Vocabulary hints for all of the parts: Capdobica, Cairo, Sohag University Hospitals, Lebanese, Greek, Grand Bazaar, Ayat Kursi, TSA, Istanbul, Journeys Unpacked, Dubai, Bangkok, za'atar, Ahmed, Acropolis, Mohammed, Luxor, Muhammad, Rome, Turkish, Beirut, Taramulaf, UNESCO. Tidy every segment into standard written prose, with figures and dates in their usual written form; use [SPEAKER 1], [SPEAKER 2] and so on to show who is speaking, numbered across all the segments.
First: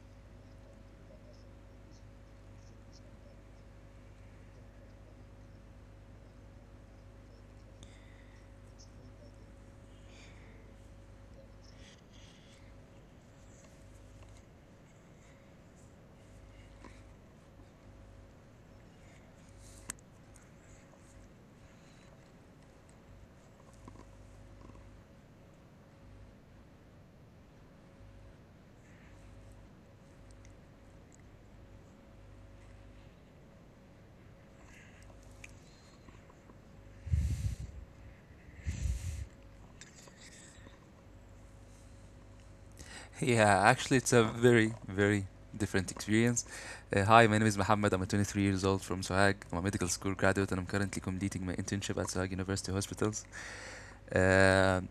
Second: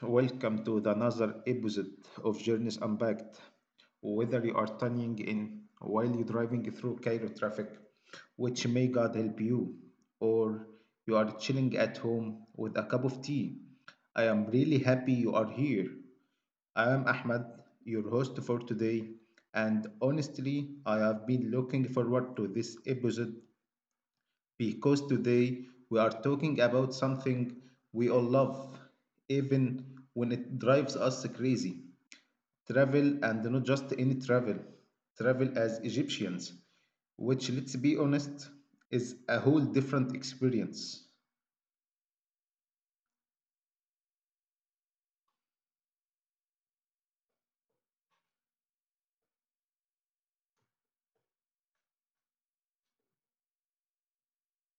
[SPEAKER 1] welcome to the another episode of Journeys Unpacked. Whether you are tuning in while you're driving through Cairo traffic, which may God help you, or you are chilling at home with a cup of tea, I am really happy you are here. I am Ahmed, your host for today, and honestly, I have been looking forward to this episode because today we are talking about something we all love, even when it drives us crazy travel, and not just any travel, travel as Egyptians, which, let's be honest, is a whole different experience.
[SPEAKER 2] Yeah, actually, it's a very, very different experience. Hi, my name is Mohammed. I'm 23 years old from Sohag. I'm a medical school graduate and I'm currently completing my internship at Sohag University Hospitals. Uh,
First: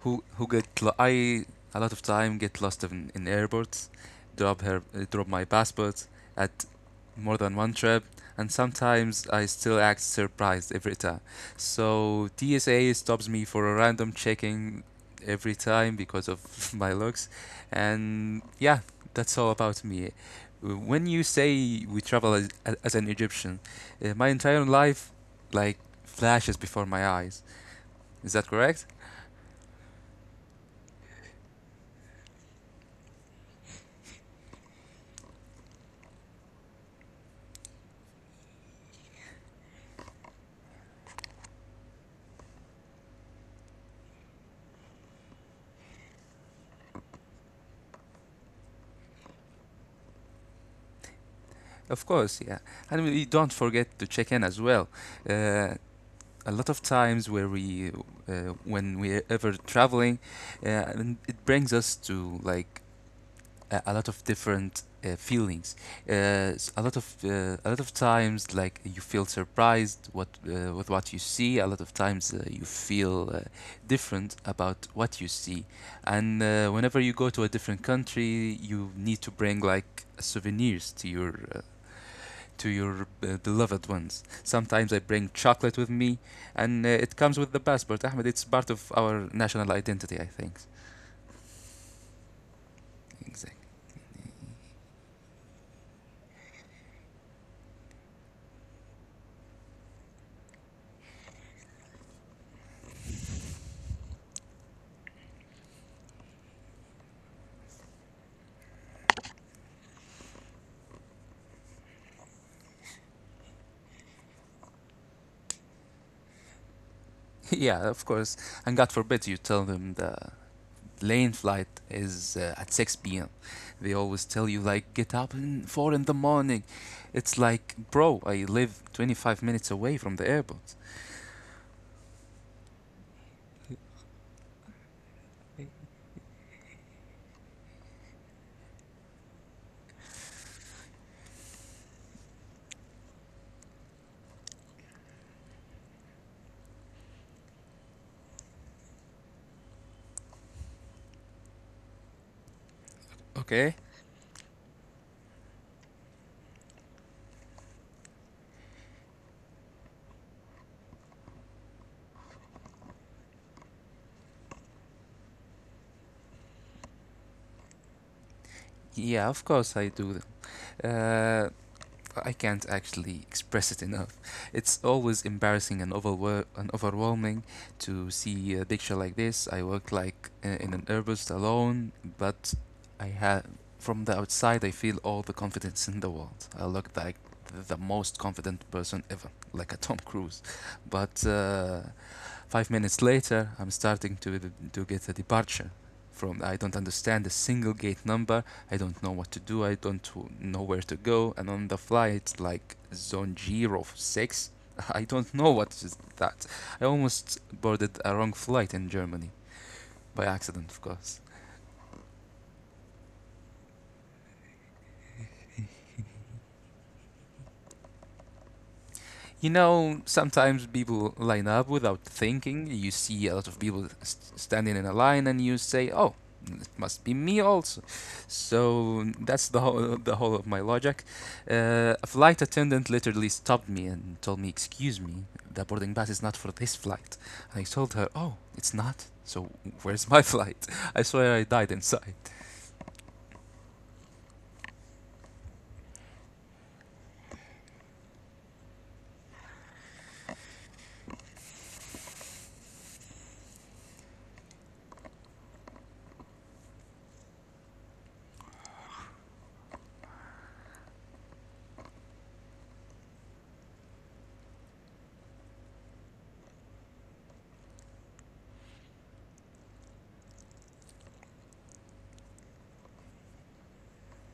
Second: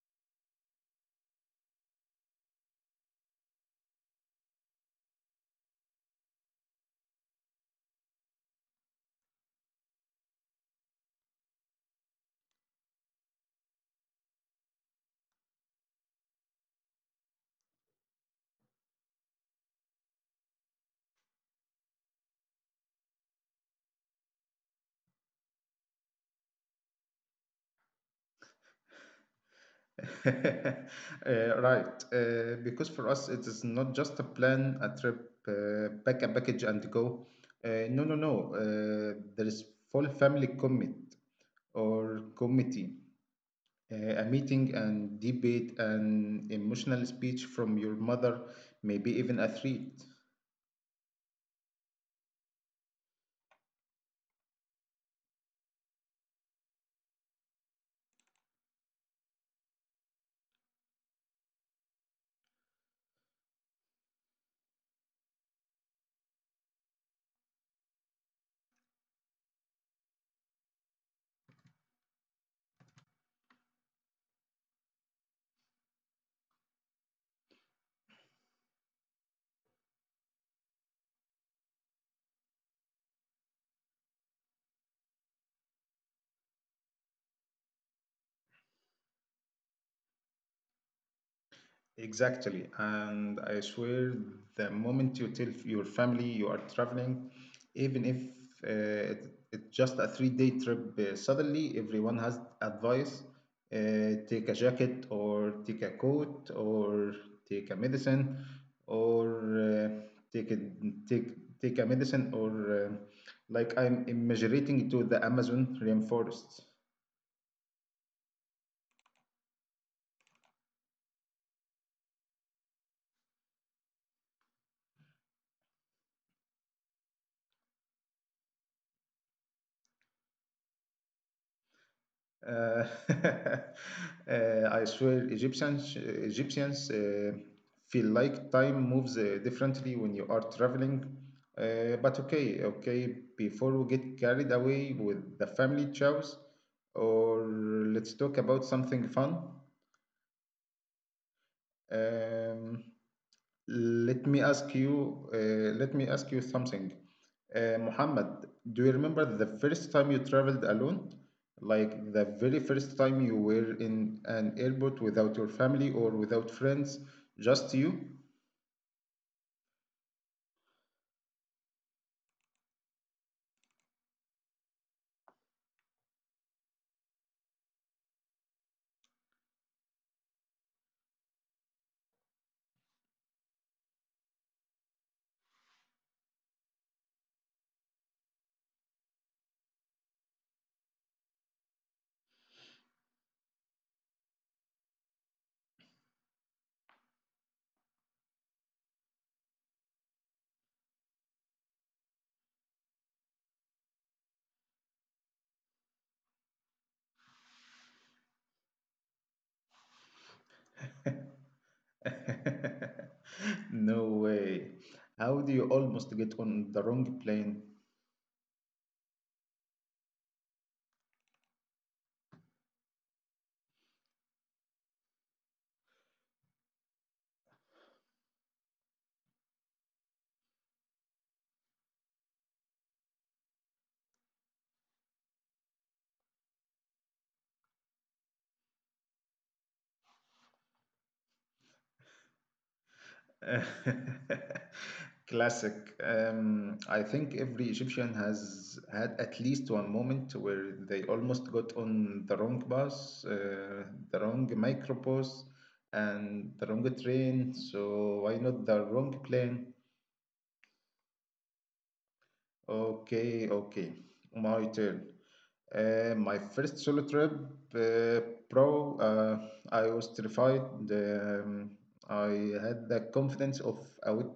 [SPEAKER 2] I a lot of time get lost in airports, drop my passport at more than one trip, and sometimes I still act surprised every time. So TSA stops me for a random checking every time because of my looks, and yeah, that's all about me. When you say we travel as an Egyptian, my entire life like flashes before my eyes. Is that correct?
[SPEAKER 1] Right, because for us it is not just a plan, a trip, pack a package and go. No, no, no. There is full family commit or committee. A meeting and debate and emotional speech from your mother, maybe even a threat.
[SPEAKER 2] Of course, yeah. And we don't forget to check in as well. Uh, a lot of times where we uh, when we're ever traveling, and it brings us to like a lot of different feelings. A lot of times, like, you feel surprised what with what you see. A lot of times, you feel different about what you see. And whenever you go to a different country, you need to bring like souvenirs to your beloved ones. Sometimes I bring chocolate with me, and it comes with the passport, Ahmed. It's part of our national identity, I think.
[SPEAKER 1] Exactly. And I
[SPEAKER 2] Exactly.
[SPEAKER 1] swear, the moment you tell your family you are traveling, even if it's just a 3-day trip. Suddenly everyone has advice take a jacket, or take a coat, or take a medicine, or uh, take, a, take a medicine, or like I'm immigrating to the Amazon rainforest.
[SPEAKER 2] Yeah, of course. And God forbid you tell them the lane flight is at 6 p.m. They always tell you, like, get up in 4 in the morning. It's like, bro, I live 25 minutes away from the airport.
[SPEAKER 1] Uh, I swear, Egyptians feel like time moves differently when you are traveling. But okay, okay, before we get carried away with the family chows, or let's talk about something fun. Um,
[SPEAKER 2] Okay?
[SPEAKER 1] let me ask you, uh, Let me ask you something. Muhammad, do you remember the first time you traveled alone? Like the very first time you were in an airport without your family or without friends, just you?
[SPEAKER 2] Yeah, of course I do. Uh, I can't actually express it enough. It's always embarrassing and overwhelming to see a picture like this. I work like in an herbist alone, but I have from the outside I feel all the confidence in the world. I look like the most confident person ever, like a Tom Cruise. But 5 minutes later, I'm starting to get a departure from. I don't understand a single gate number. I don't know what to do. I don't know where to go. And on the fly, it's like zone 06. I don't know what is that. I almost boarded a wrong flight in Germany, by accident, of course.
[SPEAKER 1] No way. How do you almost get on the wrong plane?
[SPEAKER 2] You know, sometimes people line up without thinking. You see a lot of people s standing in a line, and you say, "Oh, it must be me also." So that's the whole of my logic. A flight attendant literally stopped me and told me, "Excuse me, the boarding pass is not for this flight." I told her, "Oh, it's not. So where's my flight?" I swear I died inside.
[SPEAKER 1] Classic. I think every Egyptian has had at least one moment where they almost got on the wrong bus, the wrong microbus, and the wrong train. So why not the wrong plane? Okay, okay. My turn. My first solo trip, uh, bro, I was terrified. Um, I had the confidence of a wet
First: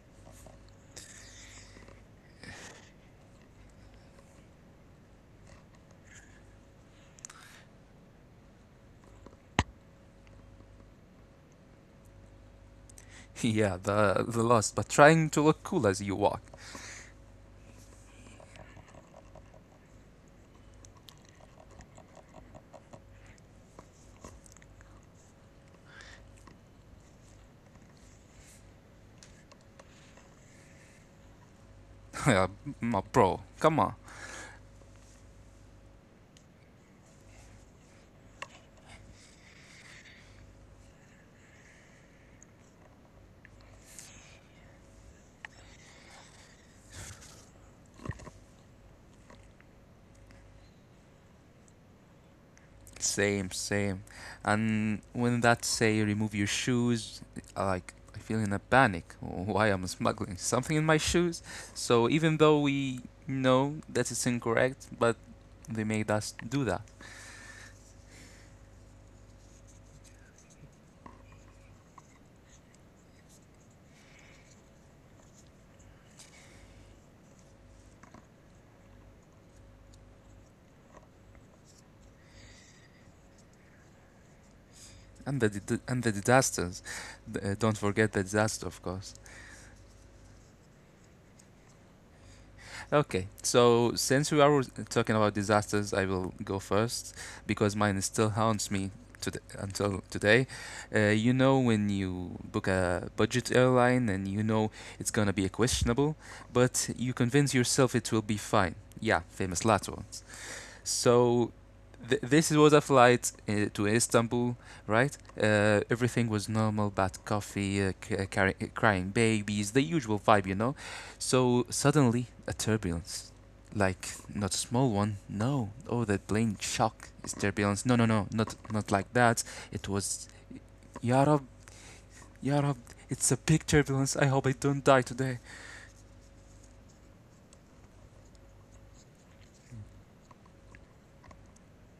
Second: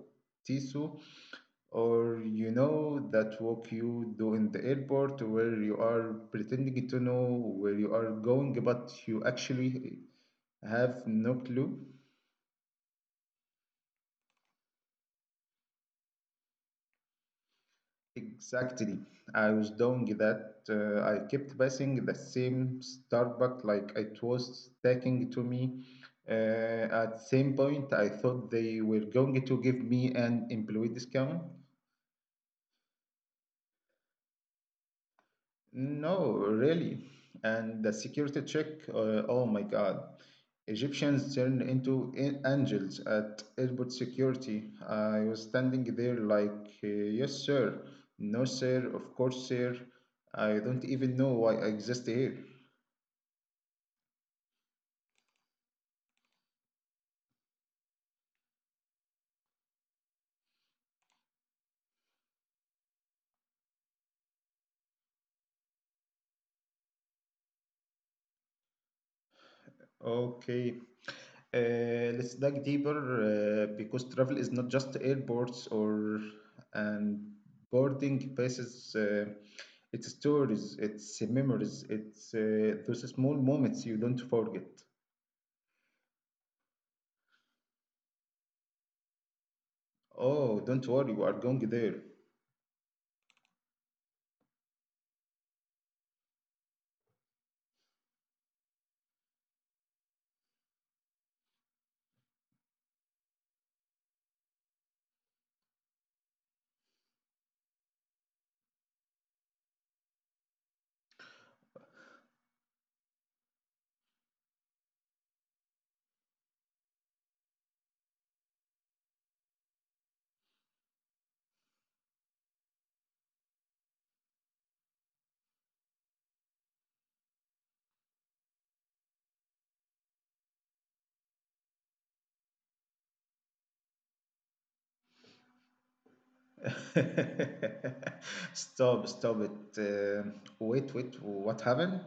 [SPEAKER 1] tissue or you know that walk you do in the airport where you are pretending to know where you are going but you actually have no clue.
[SPEAKER 2] Yeah, the lost, but trying to look cool as you walk.
[SPEAKER 1] Exactly. I was doing that. I kept passing the same Starbucks like it was taking to me. uh, at same point I thought they were going to give me an employee discount.
[SPEAKER 2] Yeah, bro, come on.
[SPEAKER 1] No, really. And the security check, oh my God. Egyptians turned into angels at airport security. I was standing there like, yes, sir. No, sir. Of course, sir. I don't even know why I exist here.
[SPEAKER 2] Same, same. And when that say remove your shoes, like I feel in a panic. Why I'm smuggling something in my shoes? So even though we know that it's incorrect, but they made us do that.
[SPEAKER 1] Okay. Let's dive deeper because travel is not just airports or and boarding passes. It's stories, it's memories, it's those small moments you don't forget.
[SPEAKER 2] And the disasters. Don't forget the disaster, of course.
[SPEAKER 1] Oh, don't worry, we are going there.
[SPEAKER 2] Okay, so since we are talking about disasters, I will go first because mine still haunts me today, until today. You know, when you book a budget airline and you know it's gonna be questionable, but you convince yourself it will be fine. Yeah, famous last one. So this was a flight to Istanbul, right? Everything was normal, bad coffee, crying babies, the usual vibe, you know. So suddenly a turbulence, like not a small one. No, oh, the plane shock is turbulence. No, no, no, not like that. It was Yarab, Yarab. It's a big turbulence. I hope I don't die today.
[SPEAKER 1] Stop, stop it. Uh, Wait, wait, what happened?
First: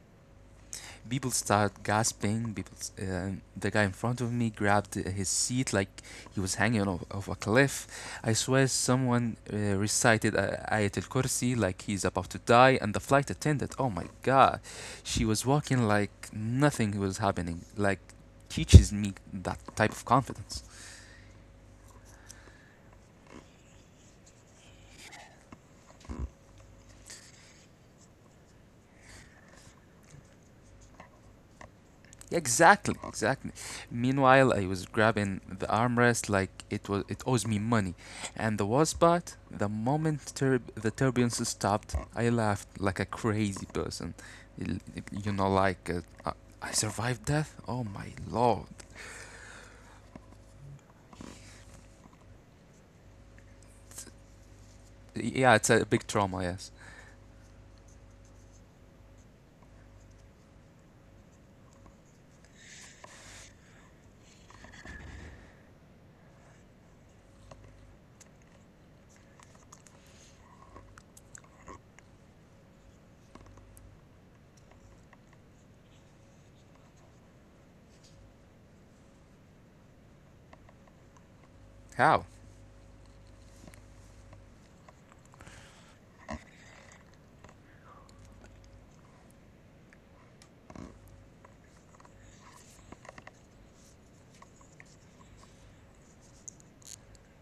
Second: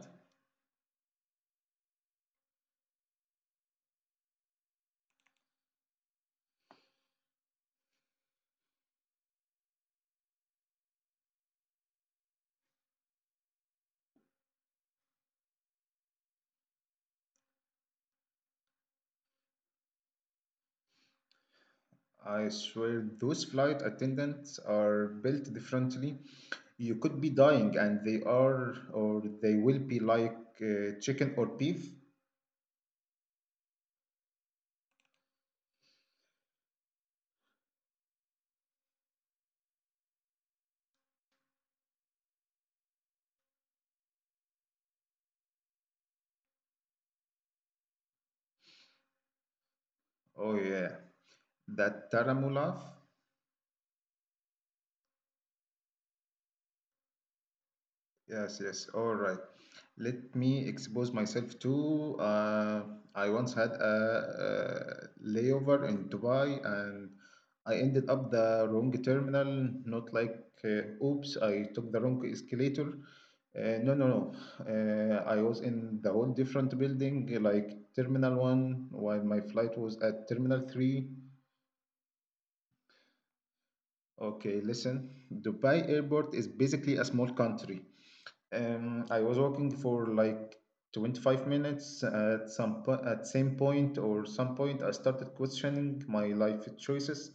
[SPEAKER 2] People start gasping. The guy in front of me grabbed his seat like he was hanging off a cliff. I swear someone recited Ayat Kursi like he's about to die, and the flight attendant, oh my God, she was walking like nothing was happening. Like, teaches me that type of confidence.
[SPEAKER 1] I swear those flight attendants are built differently. You could be dying and they are or they will be like chicken or beef.
[SPEAKER 2] Exactly, exactly. Meanwhile, I was grabbing the armrest like it owes me money. And the worst part, the moment the turbulence stopped, I laughed like a crazy person. L- You know, like I I survived death. Oh my Lord!
[SPEAKER 1] Oh yeah, that Taramulaf.
[SPEAKER 2] Yeah, it's a big trauma. Yes.
[SPEAKER 1] Yes, yes. All right. Let me expose myself to. I once had a layover in Dubai and I ended up the wrong terminal. Not like, oops, I took the wrong escalator. No, no, no. I was in the whole different building, like Terminal 1, while my flight was at Terminal 3.
[SPEAKER 2] How?
[SPEAKER 1] Okay, listen. Dubai Airport is basically a small country. I was walking for like 25 minutes at same point or some point I started questioning my life choices.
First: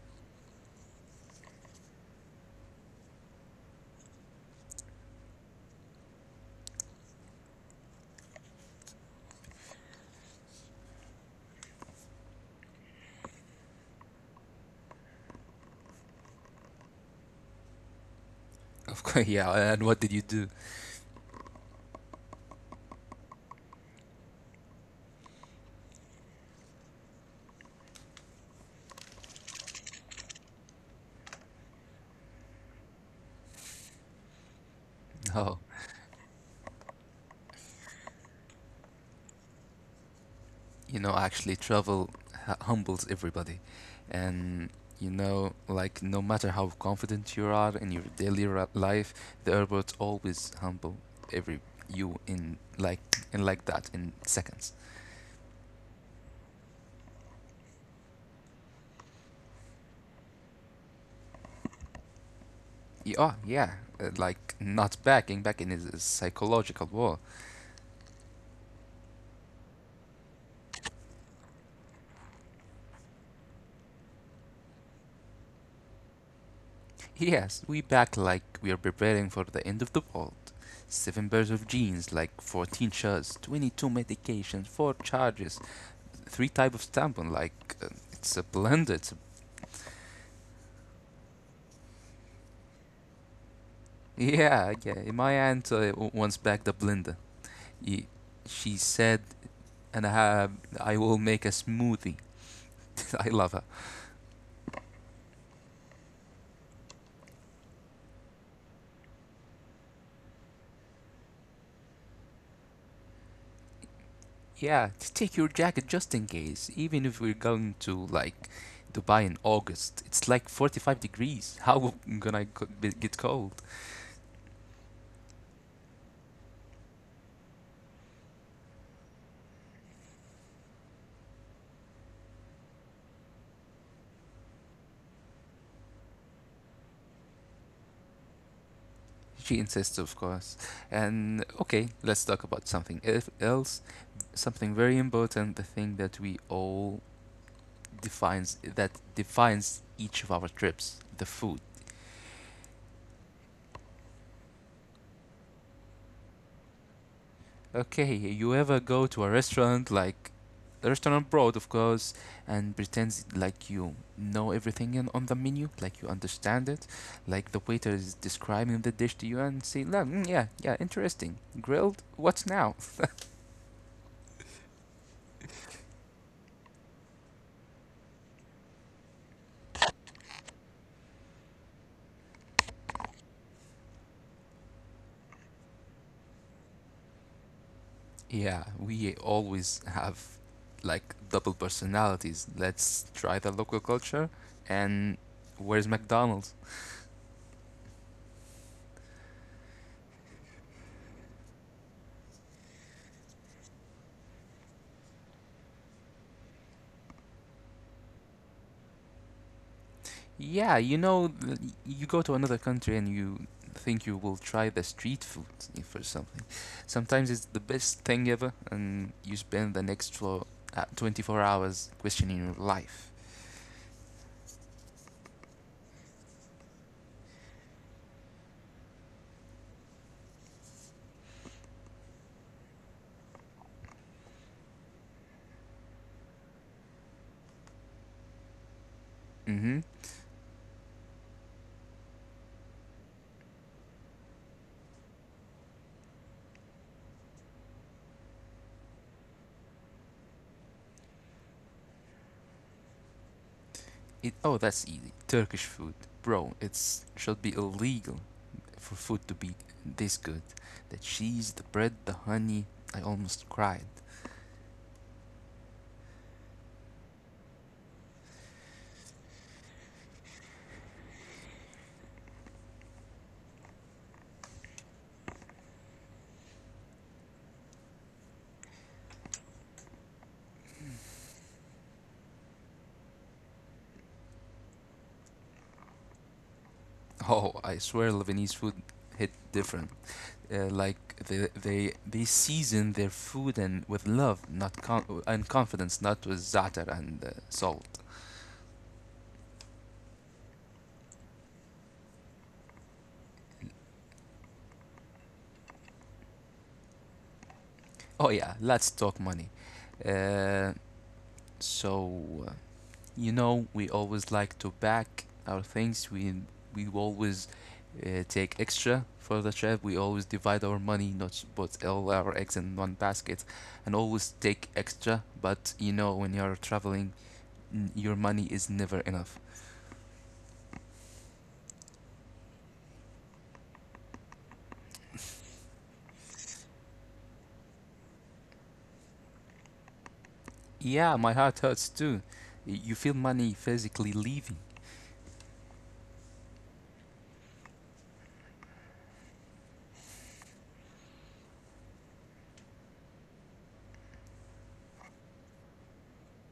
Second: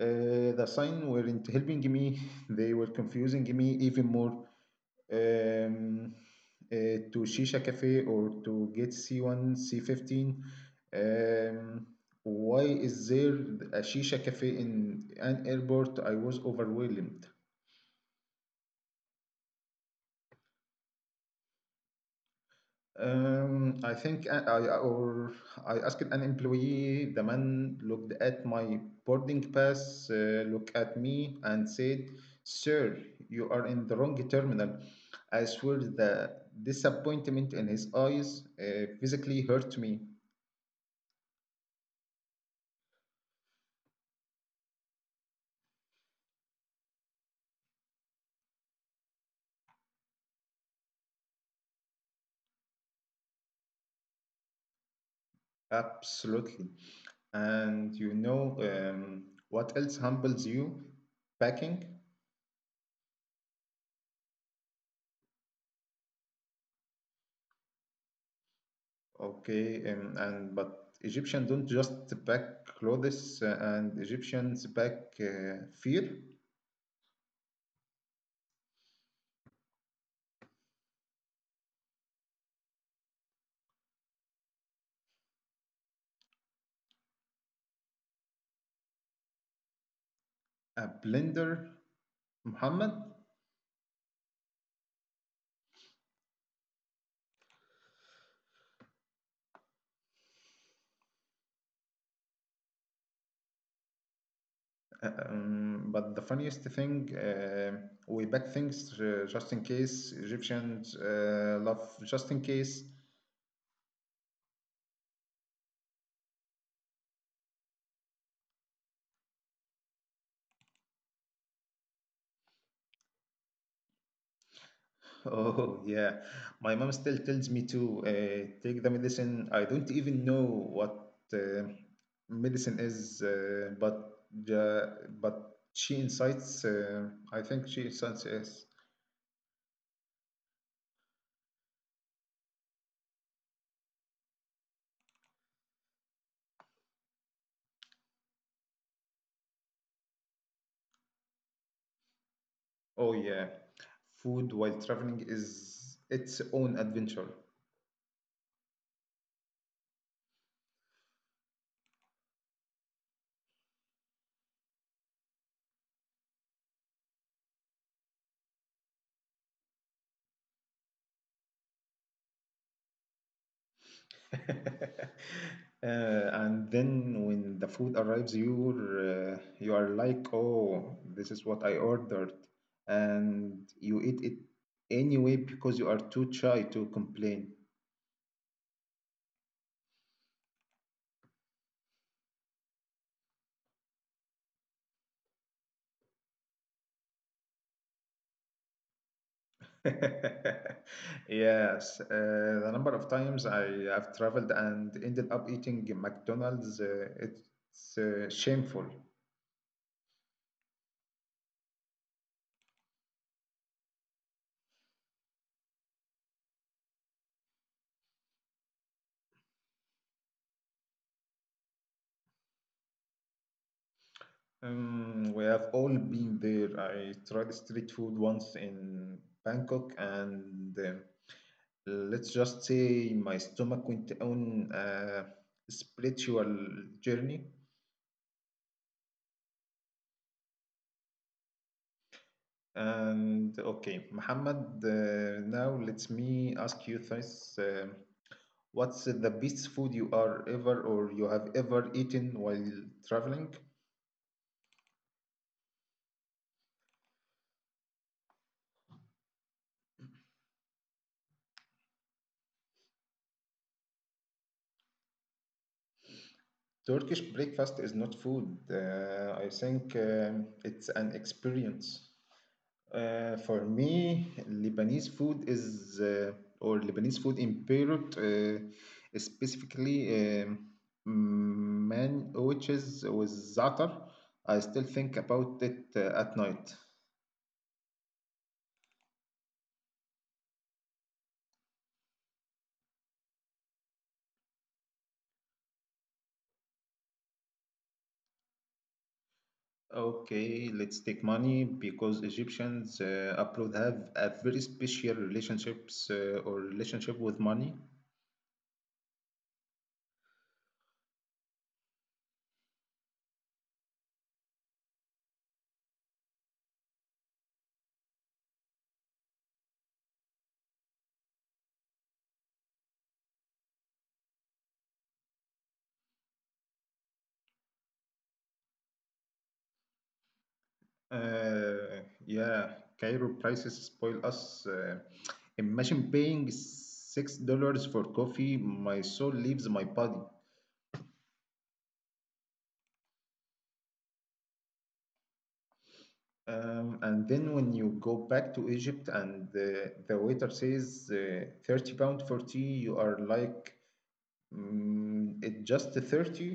[SPEAKER 1] The signs weren't helping me. They were confusing me even more. Um, to Shisha Cafe or to get C1, C15. Um, why is there a Shisha Cafe in an airport? I was overwhelmed.
[SPEAKER 2] Of course. Yeah. And what did you do?
[SPEAKER 1] I think I asked an employee. The man looked at my boarding pass, looked at me, and said, "Sir, you are in the wrong terminal." I
[SPEAKER 2] Oh.
[SPEAKER 1] swear the disappointment in his eyes physically hurt me.
[SPEAKER 2] You know, actually, travel humbles everybody. And you know, like, no matter how confident you are in your daily life, the airports always humble every you in like that in seconds.
[SPEAKER 1] Absolutely. And you know what else humbles you? Packing.
[SPEAKER 2] Oh, yeah, like, not backing. Backing is a psychological war.
[SPEAKER 1] Okay, and but Egyptian don't just pack clothes, and Egyptians pack fear,
[SPEAKER 2] Yes, we back like we are preparing for the end of the world. Seven pairs of jeans, like 14 shirts, 22 medications, 4 charges, three type of tampon. Like, it's a blender. It's a,
[SPEAKER 1] a blender, Muhammad.
[SPEAKER 2] yeah, yeah. My aunt once backed a blender. Y- She said, and I have, I will make a smoothie. I love her.
[SPEAKER 1] But the funniest thing, we pack things just in case. Egyptians love just in case.
[SPEAKER 2] Yeah, take your jacket just in case. Even if we're going to like Dubai in August, it's like 45 degrees. How gonna I get cold?
[SPEAKER 1] Oh, yeah. My mom still tells me to take the medicine. I don't even know what medicine is, but but she incites, I think she incites us.
[SPEAKER 2] She insists, of course. And okay, let's talk about something else. Something very important. The thing that we all defines, that defines each of our trips: the food.
[SPEAKER 1] Oh, yeah. Food while traveling is its own adventure.
[SPEAKER 2] Okay, you ever go to a restaurant, like a restaurant abroad, of course, and pretends like you know everything on the menu, like you understand it. Like, the waiter is describing the dish to you and say, mm, yeah, yeah, interesting grilled, what's now.
[SPEAKER 1] And then when the food arrives, you are like, oh, this is what I ordered, and you eat it anyway because you are too shy to complain.
[SPEAKER 2] Yeah, we always have like double personalities. Let's try the local culture, and where's McDonald's?
[SPEAKER 1] Yes, the number of times I have traveled and ended up eating McDonald's, it's shameful.
[SPEAKER 2] Yeah, you know, you go to another country and you think you will try the street food, for something. Sometimes it's the best thing ever, and you spend the next floor, 24 hours questioning your life.
[SPEAKER 1] We have all been there. I tried street food once in Bangkok and let's just say my stomach went on a spiritual journey.
[SPEAKER 2] Mm-hmm.
[SPEAKER 1] And okay, Muhammad, now let me ask you this, what's the best food you have ever eaten while traveling?
[SPEAKER 2] Oh, that's easy. Turkish food. Bro, it's should be illegal for food to be this good. The cheese, the bread, the honey. I almost cried.
[SPEAKER 1] Turkish breakfast is not food, I think, it's an experience. For me, Lebanese food in Beirut, specifically, man sandwiches with za'atar. I still think about it at night.
[SPEAKER 2] Oh, I swear Lebanese food hit different. Like, they season their food and with love, not and confidence, not with zatar and salt.
[SPEAKER 1] Okay, let's take money because Egyptians abroad have a very special relationship with money.
[SPEAKER 2] Oh yeah, let's talk money. Uh, so uh, you know, we always like to back our things. We always take extra for the trip. We always divide our money, not put all our eggs in one basket, and always take extra. But you know, when you're traveling, your money is never enough.
[SPEAKER 1] Yeah, Cairo prices spoil us. Imagine paying $6 for coffee. My soul leaves my body.
[SPEAKER 2] Yeah, my heart hurts too. You feel money physically leaving.
[SPEAKER 1] And then when you go back to Egypt and the waiter says 30 pound for tea, you are like, it just 30?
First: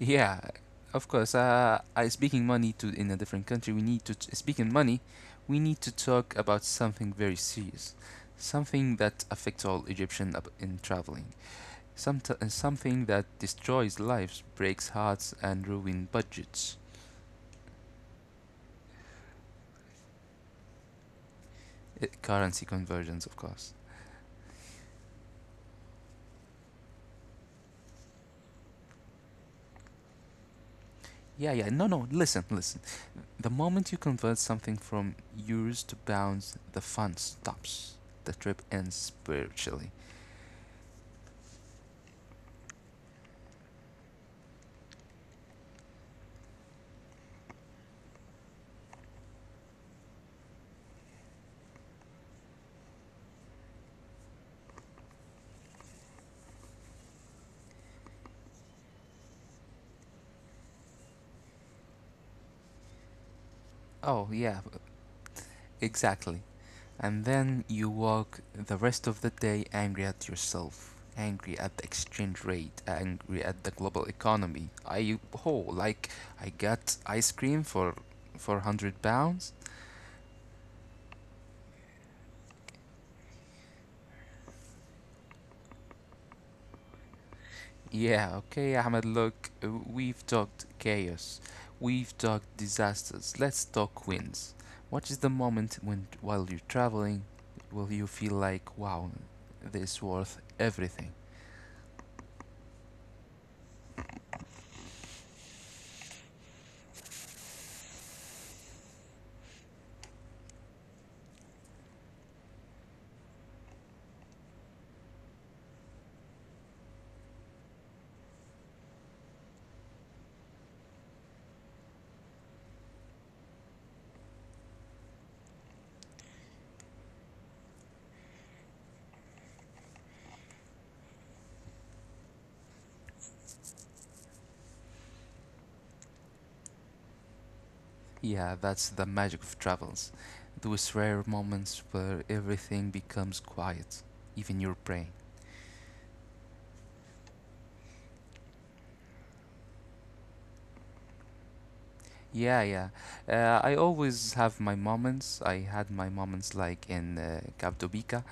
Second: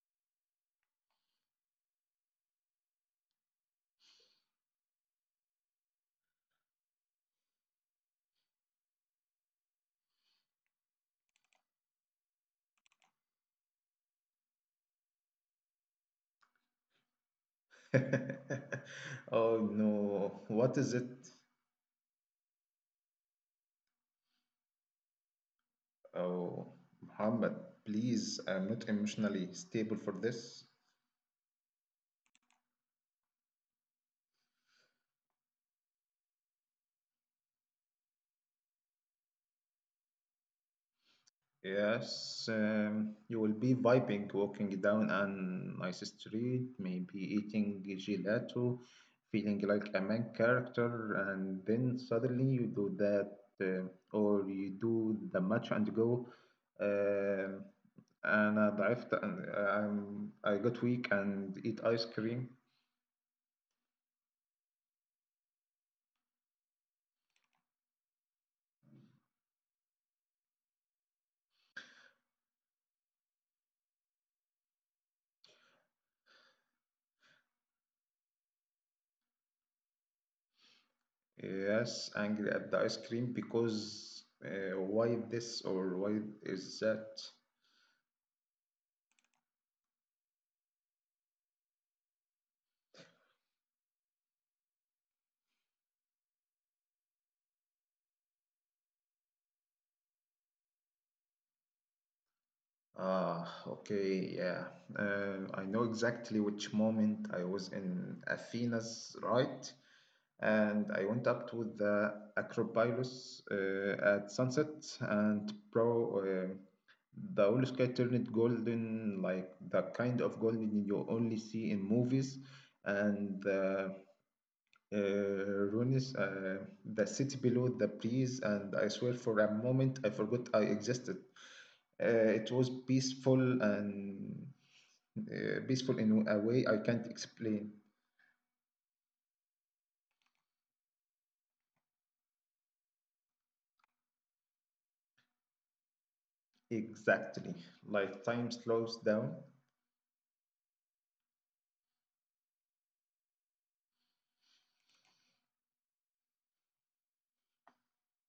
[SPEAKER 2] Yeah, of course. I speaking money to in a different country. We need to speaking money. We need to talk about something very serious, something that affects all Egyptian in traveling. Some something that destroys lives, breaks hearts, and ruin budgets.
[SPEAKER 1] Oh no, what is it?
[SPEAKER 2] Currency conversions, of course.
[SPEAKER 1] Oh, Muhammad, please, I'm not emotionally stable for this.
[SPEAKER 2] Yeah, yeah. No, no. Listen, listen. The moment you convert something from euros to pounds, the fun stops. The trip ends spiritually.
[SPEAKER 1] Yes, you will be vibing walking down an nice street, maybe eating gelato, feeling like a main character, and then suddenly you do that, or you do the match and go. Um أنا ضعفت, I got weak and eat ice cream.
[SPEAKER 2] Oh, yeah, exactly. And then you walk the rest of the day angry at yourself, angry at the exchange rate, angry at the global economy. I oh, like, I got ice cream for 100 pounds.
[SPEAKER 1] Yes, angry at the ice cream because why this or why is that?
[SPEAKER 2] Yeah, okay, Ahmed. Look, we've talked chaos, we've talked disasters. Let's talk wins. What is the moment when, while you're traveling, will you feel like, wow, this worth everything?
[SPEAKER 1] Ah, okay, yeah. I know exactly which moment I was in Athena's, right? And I went up to the Acropolis at sunset, and bro, the whole sky turned golden, like the kind of golden you only see in movies. And uh, ruins the city below the breeze, and I swear for a moment I forgot I existed. It was peaceful and peaceful in a way I can't explain.
[SPEAKER 2] Yeah, that's the magic of travels. Those rare moments where everything becomes quiet, even your brain.
[SPEAKER 1] Exactly. Like time slows down.
[SPEAKER 2] Yeah, yeah. I always have my moments. I had my moments like in Capdobica,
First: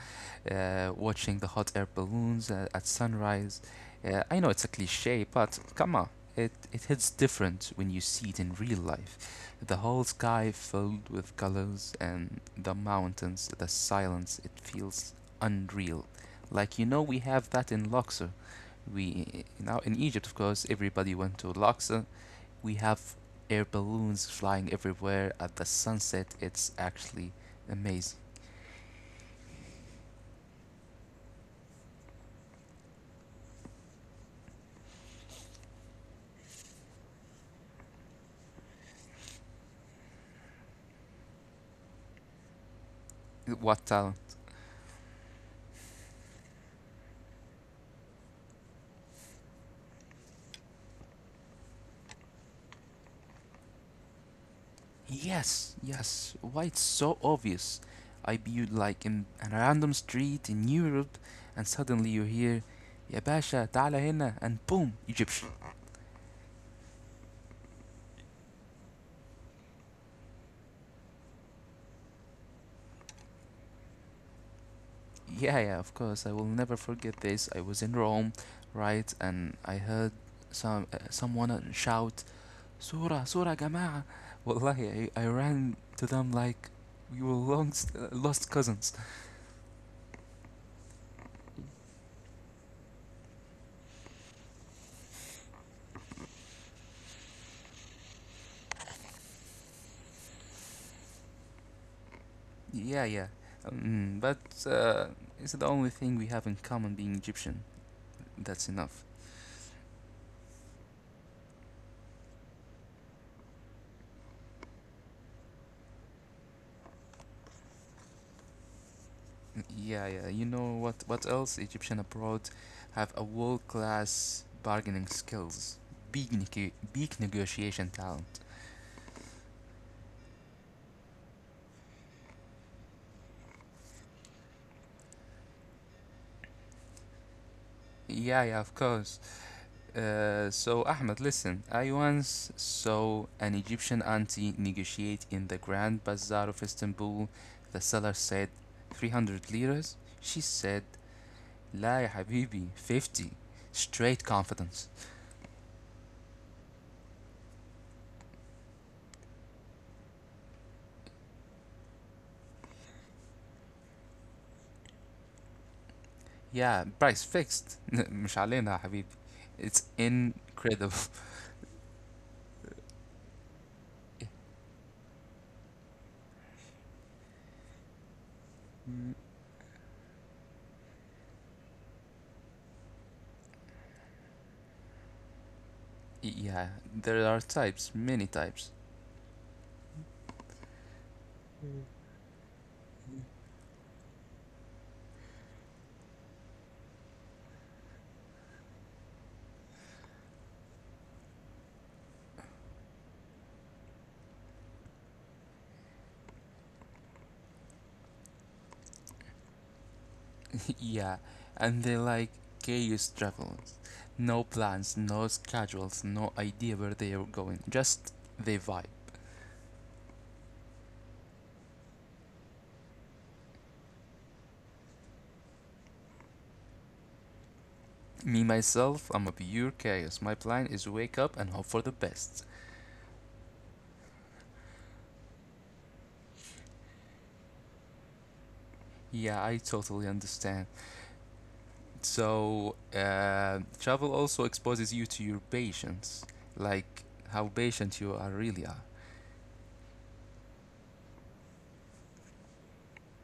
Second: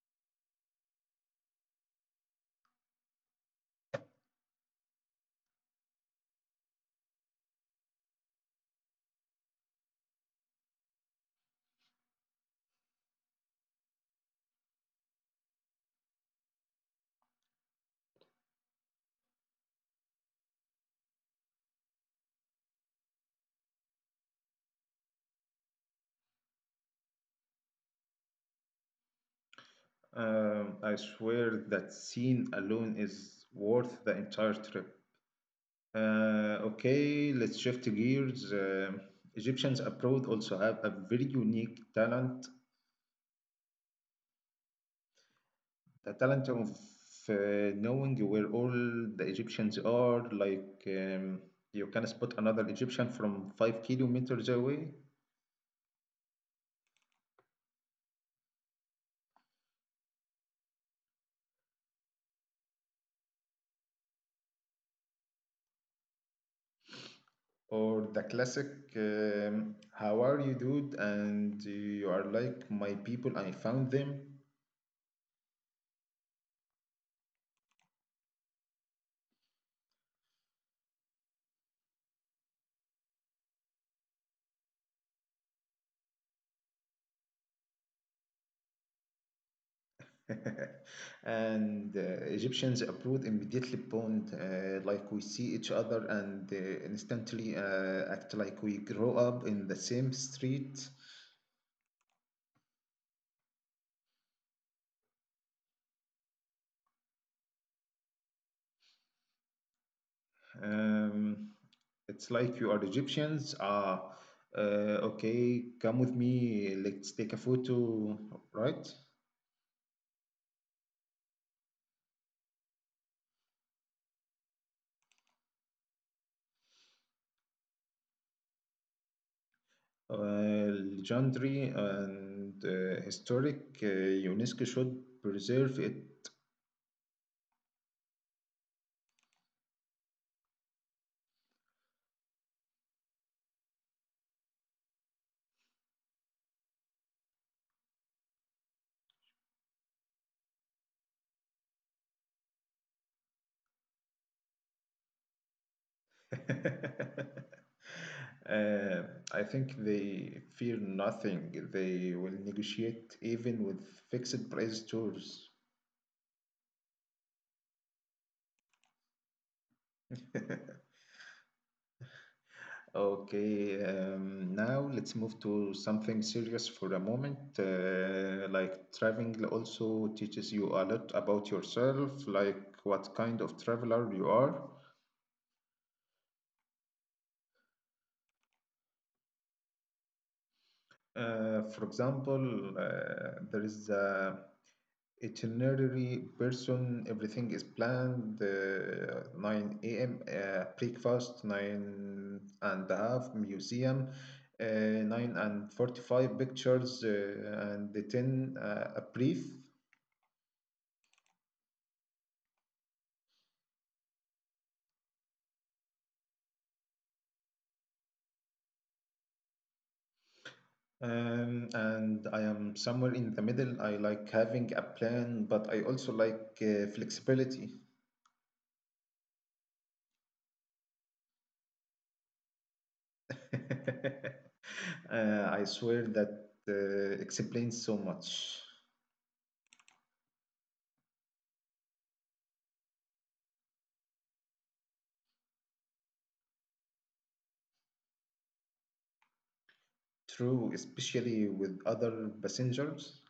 [SPEAKER 2] watching the hot air balloons at sunrise. I know it's a cliche, but come on, it hits different when you see it in real life. The whole sky filled with colors and the mountains, the silence, it feels unreal. Like, you know, we have that in Luxor. We now in Egypt, of course, everybody went to Luxor. We have air balloons flying everywhere at the sunset. It's actually amazing.
[SPEAKER 1] I swear that scene alone is worth the entire trip. Okay, let's shift gears. Egyptians abroad also have a very unique talent,
[SPEAKER 2] What talent!
[SPEAKER 1] the talent of uh, knowing where all the Egyptians are. Like, you can spot another Egyptian from 5 kilometers away.
[SPEAKER 2] Yes, yes. Why it's so obvious. I be like in a random street in Europe and suddenly you hear Ya Basha, تعال هنا, and boom, Egyptian.
[SPEAKER 1] Or the classic, how are you, dude? And you are like, my people, I found them.
[SPEAKER 2] Yeah, yeah, of course. I will never forget this. I was in Rome, right? And I heard someone shout Surah, Surah Jama'a. Wallahi, I ran to them like we were lost, lost cousins.
[SPEAKER 1] And Egyptians approach immediately bond, like we see each other and instantly act like we grow up in the same street.
[SPEAKER 2] Yeah, yeah. But uh, it's the only thing we have in common, being Egyptian. That's enough.
[SPEAKER 1] Um, it's like you are Egyptians. Ah, okay, come with me, let's take a photo, right?
[SPEAKER 2] Yeah, yeah. You know what? What else? Egyptian abroad have a world-class bargaining skills, big negotiation talent.
[SPEAKER 1] uh, Legendary and historic, UNESCO should preserve it.
[SPEAKER 2] Yeah, yeah, of course. So, Ahmed, listen. I once saw an Egyptian auntie negotiate in the Grand Bazaar of Istanbul. The seller said, 300 liras. She said, "La يا حبيبي, 50." Straight confidence.
[SPEAKER 1] Uh, I think they fear nothing. They will negotiate even with fixed price tours.
[SPEAKER 2] Yeah, price fixed. مش علينا يا حبيبي. It's incredible.
[SPEAKER 1] Okay, now let's move to something serious for a moment. Like
[SPEAKER 2] Mm,
[SPEAKER 1] traveling also teaches you a lot about yourself, like what kind of traveler you are.
[SPEAKER 2] yeah, there are types, many types.
[SPEAKER 1] For
[SPEAKER 2] Mm.
[SPEAKER 1] example, there is a itinerary person. Everything is planned. 9 a.m. Breakfast. Nine and a half museum. 9:45 pictures. And the ten a brief.
[SPEAKER 2] Yeah, and they like chaos travels. No plans, no schedules, no idea where they are going. Just they vibe.
[SPEAKER 1] And I am somewhere in the middle. I like having a plan, but I also like flexibility.
[SPEAKER 2] Me myself, I'm a pure chaos. My plan is wake up and hope for the best.
[SPEAKER 1] I swear that explains so much.
[SPEAKER 2] Yeah, I totally understand. So, travel also exposes you to your patience, like how patient you are really are.
[SPEAKER 1] True, especially with other passengers.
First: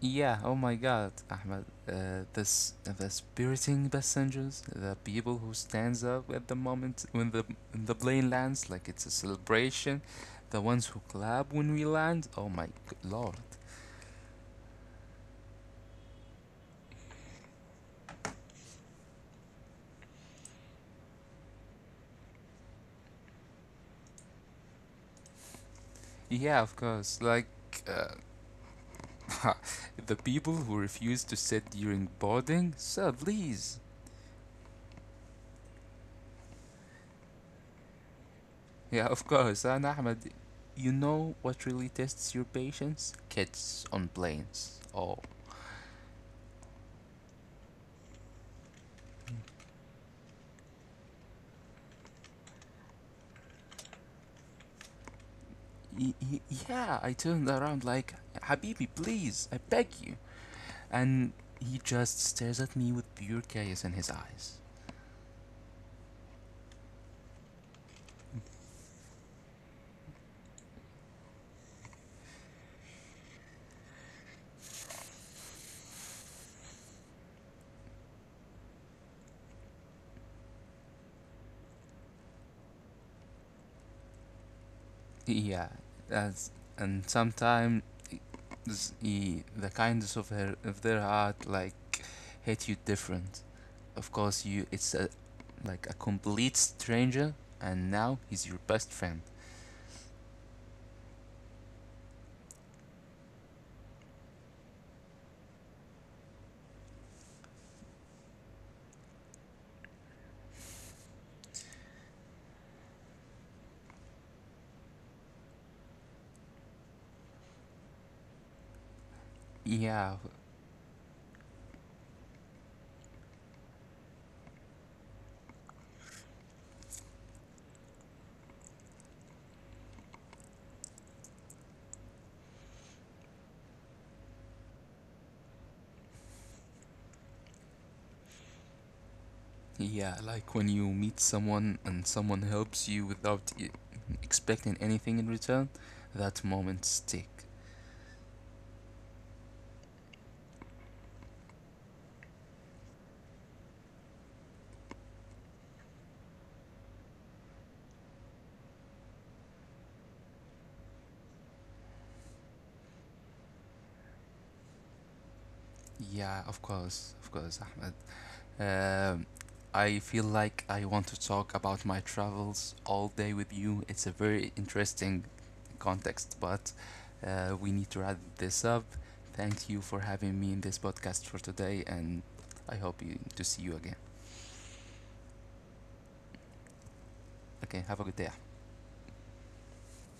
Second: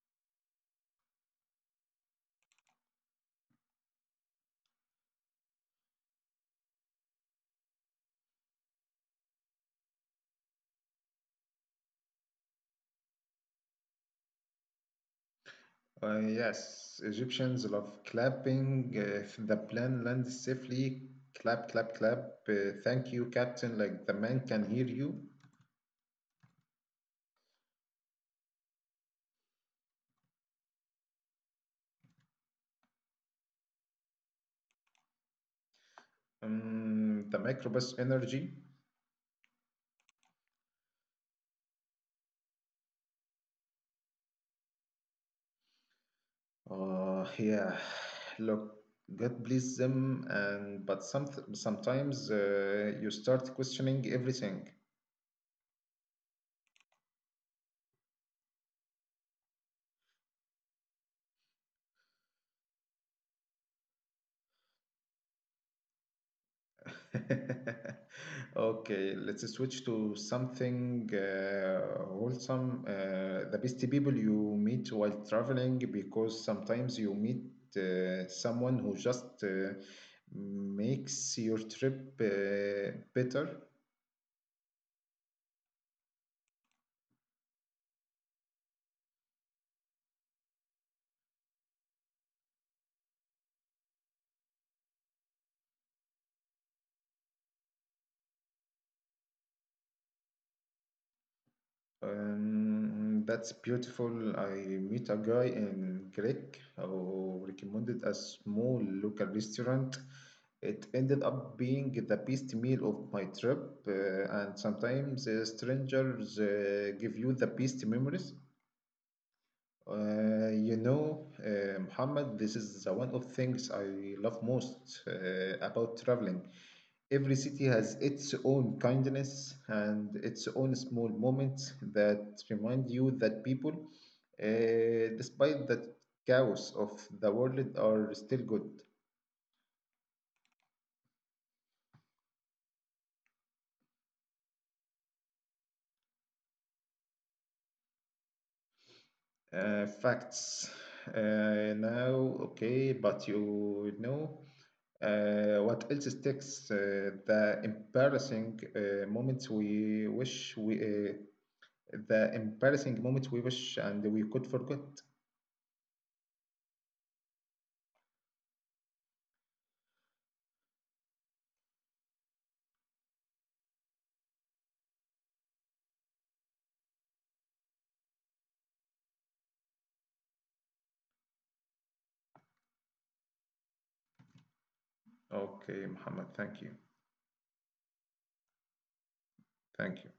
[SPEAKER 2] Yeah, oh my God, Ahmed, this the spiriting passengers, the people who stands up at the moment when the plane lands, like it's a celebration, the ones who clap when we land. Oh my Lord,
[SPEAKER 1] Yes, Egyptians love clapping. If the plane lands safely, clap, clap, clap. Thank you, captain. Like the man can hear you.
[SPEAKER 2] yeah, of course, like. Uh, the people who refuse to sit during boarding, sir, please.
[SPEAKER 1] The microbus energy.
[SPEAKER 2] Yeah, of course. And Ahmed, you know what really tests your patience? Kids on planes. Oh.
[SPEAKER 1] Yeah, look, God bless them. And but sometimes you start questioning everything.
[SPEAKER 2] Y- y- yeah, I turned around like, Habibi, please, I beg you. And he just stares at me with pure chaos in his eyes.
[SPEAKER 1] Okay, let's switch to something wholesome. The best people you meet while traveling, because sometimes you meet someone who just makes your trip better.
[SPEAKER 2] Yeah, that's, and sometimes the kindness of their heart like hit you different. Of course, you it's a, like a complete stranger, and now he's your best friend.
[SPEAKER 1] That's beautiful. I meet a guy in Greek who recommended a small local restaurant. It ended up being the best meal of my trip, and sometimes strangers give you the best memories.
[SPEAKER 2] Yeah,
[SPEAKER 1] Muhammad, this is the one of things I love most about traveling. Every city has its own kindness and its own small moments that remind you that people, despite the chaos of the world, are still good.
[SPEAKER 2] yeah, like when you meet someone and someone helps you without expecting anything in return, that moment stick.
[SPEAKER 1] Facts. Now, okay, but you know what else sticks? The embarrassing moments the embarrassing moments we wish and we could forget.
[SPEAKER 2] Yeah, of course, Ahmed. Um, I feel like I want to talk about my travels all day with you. It's a very interesting context, but we need to wrap this up. Thank you for having me in this podcast for today, and I hope to see you again.
[SPEAKER 1] Okay, Muhammad. Thank you.
[SPEAKER 2] Okay, have a good day,
[SPEAKER 1] Thank you.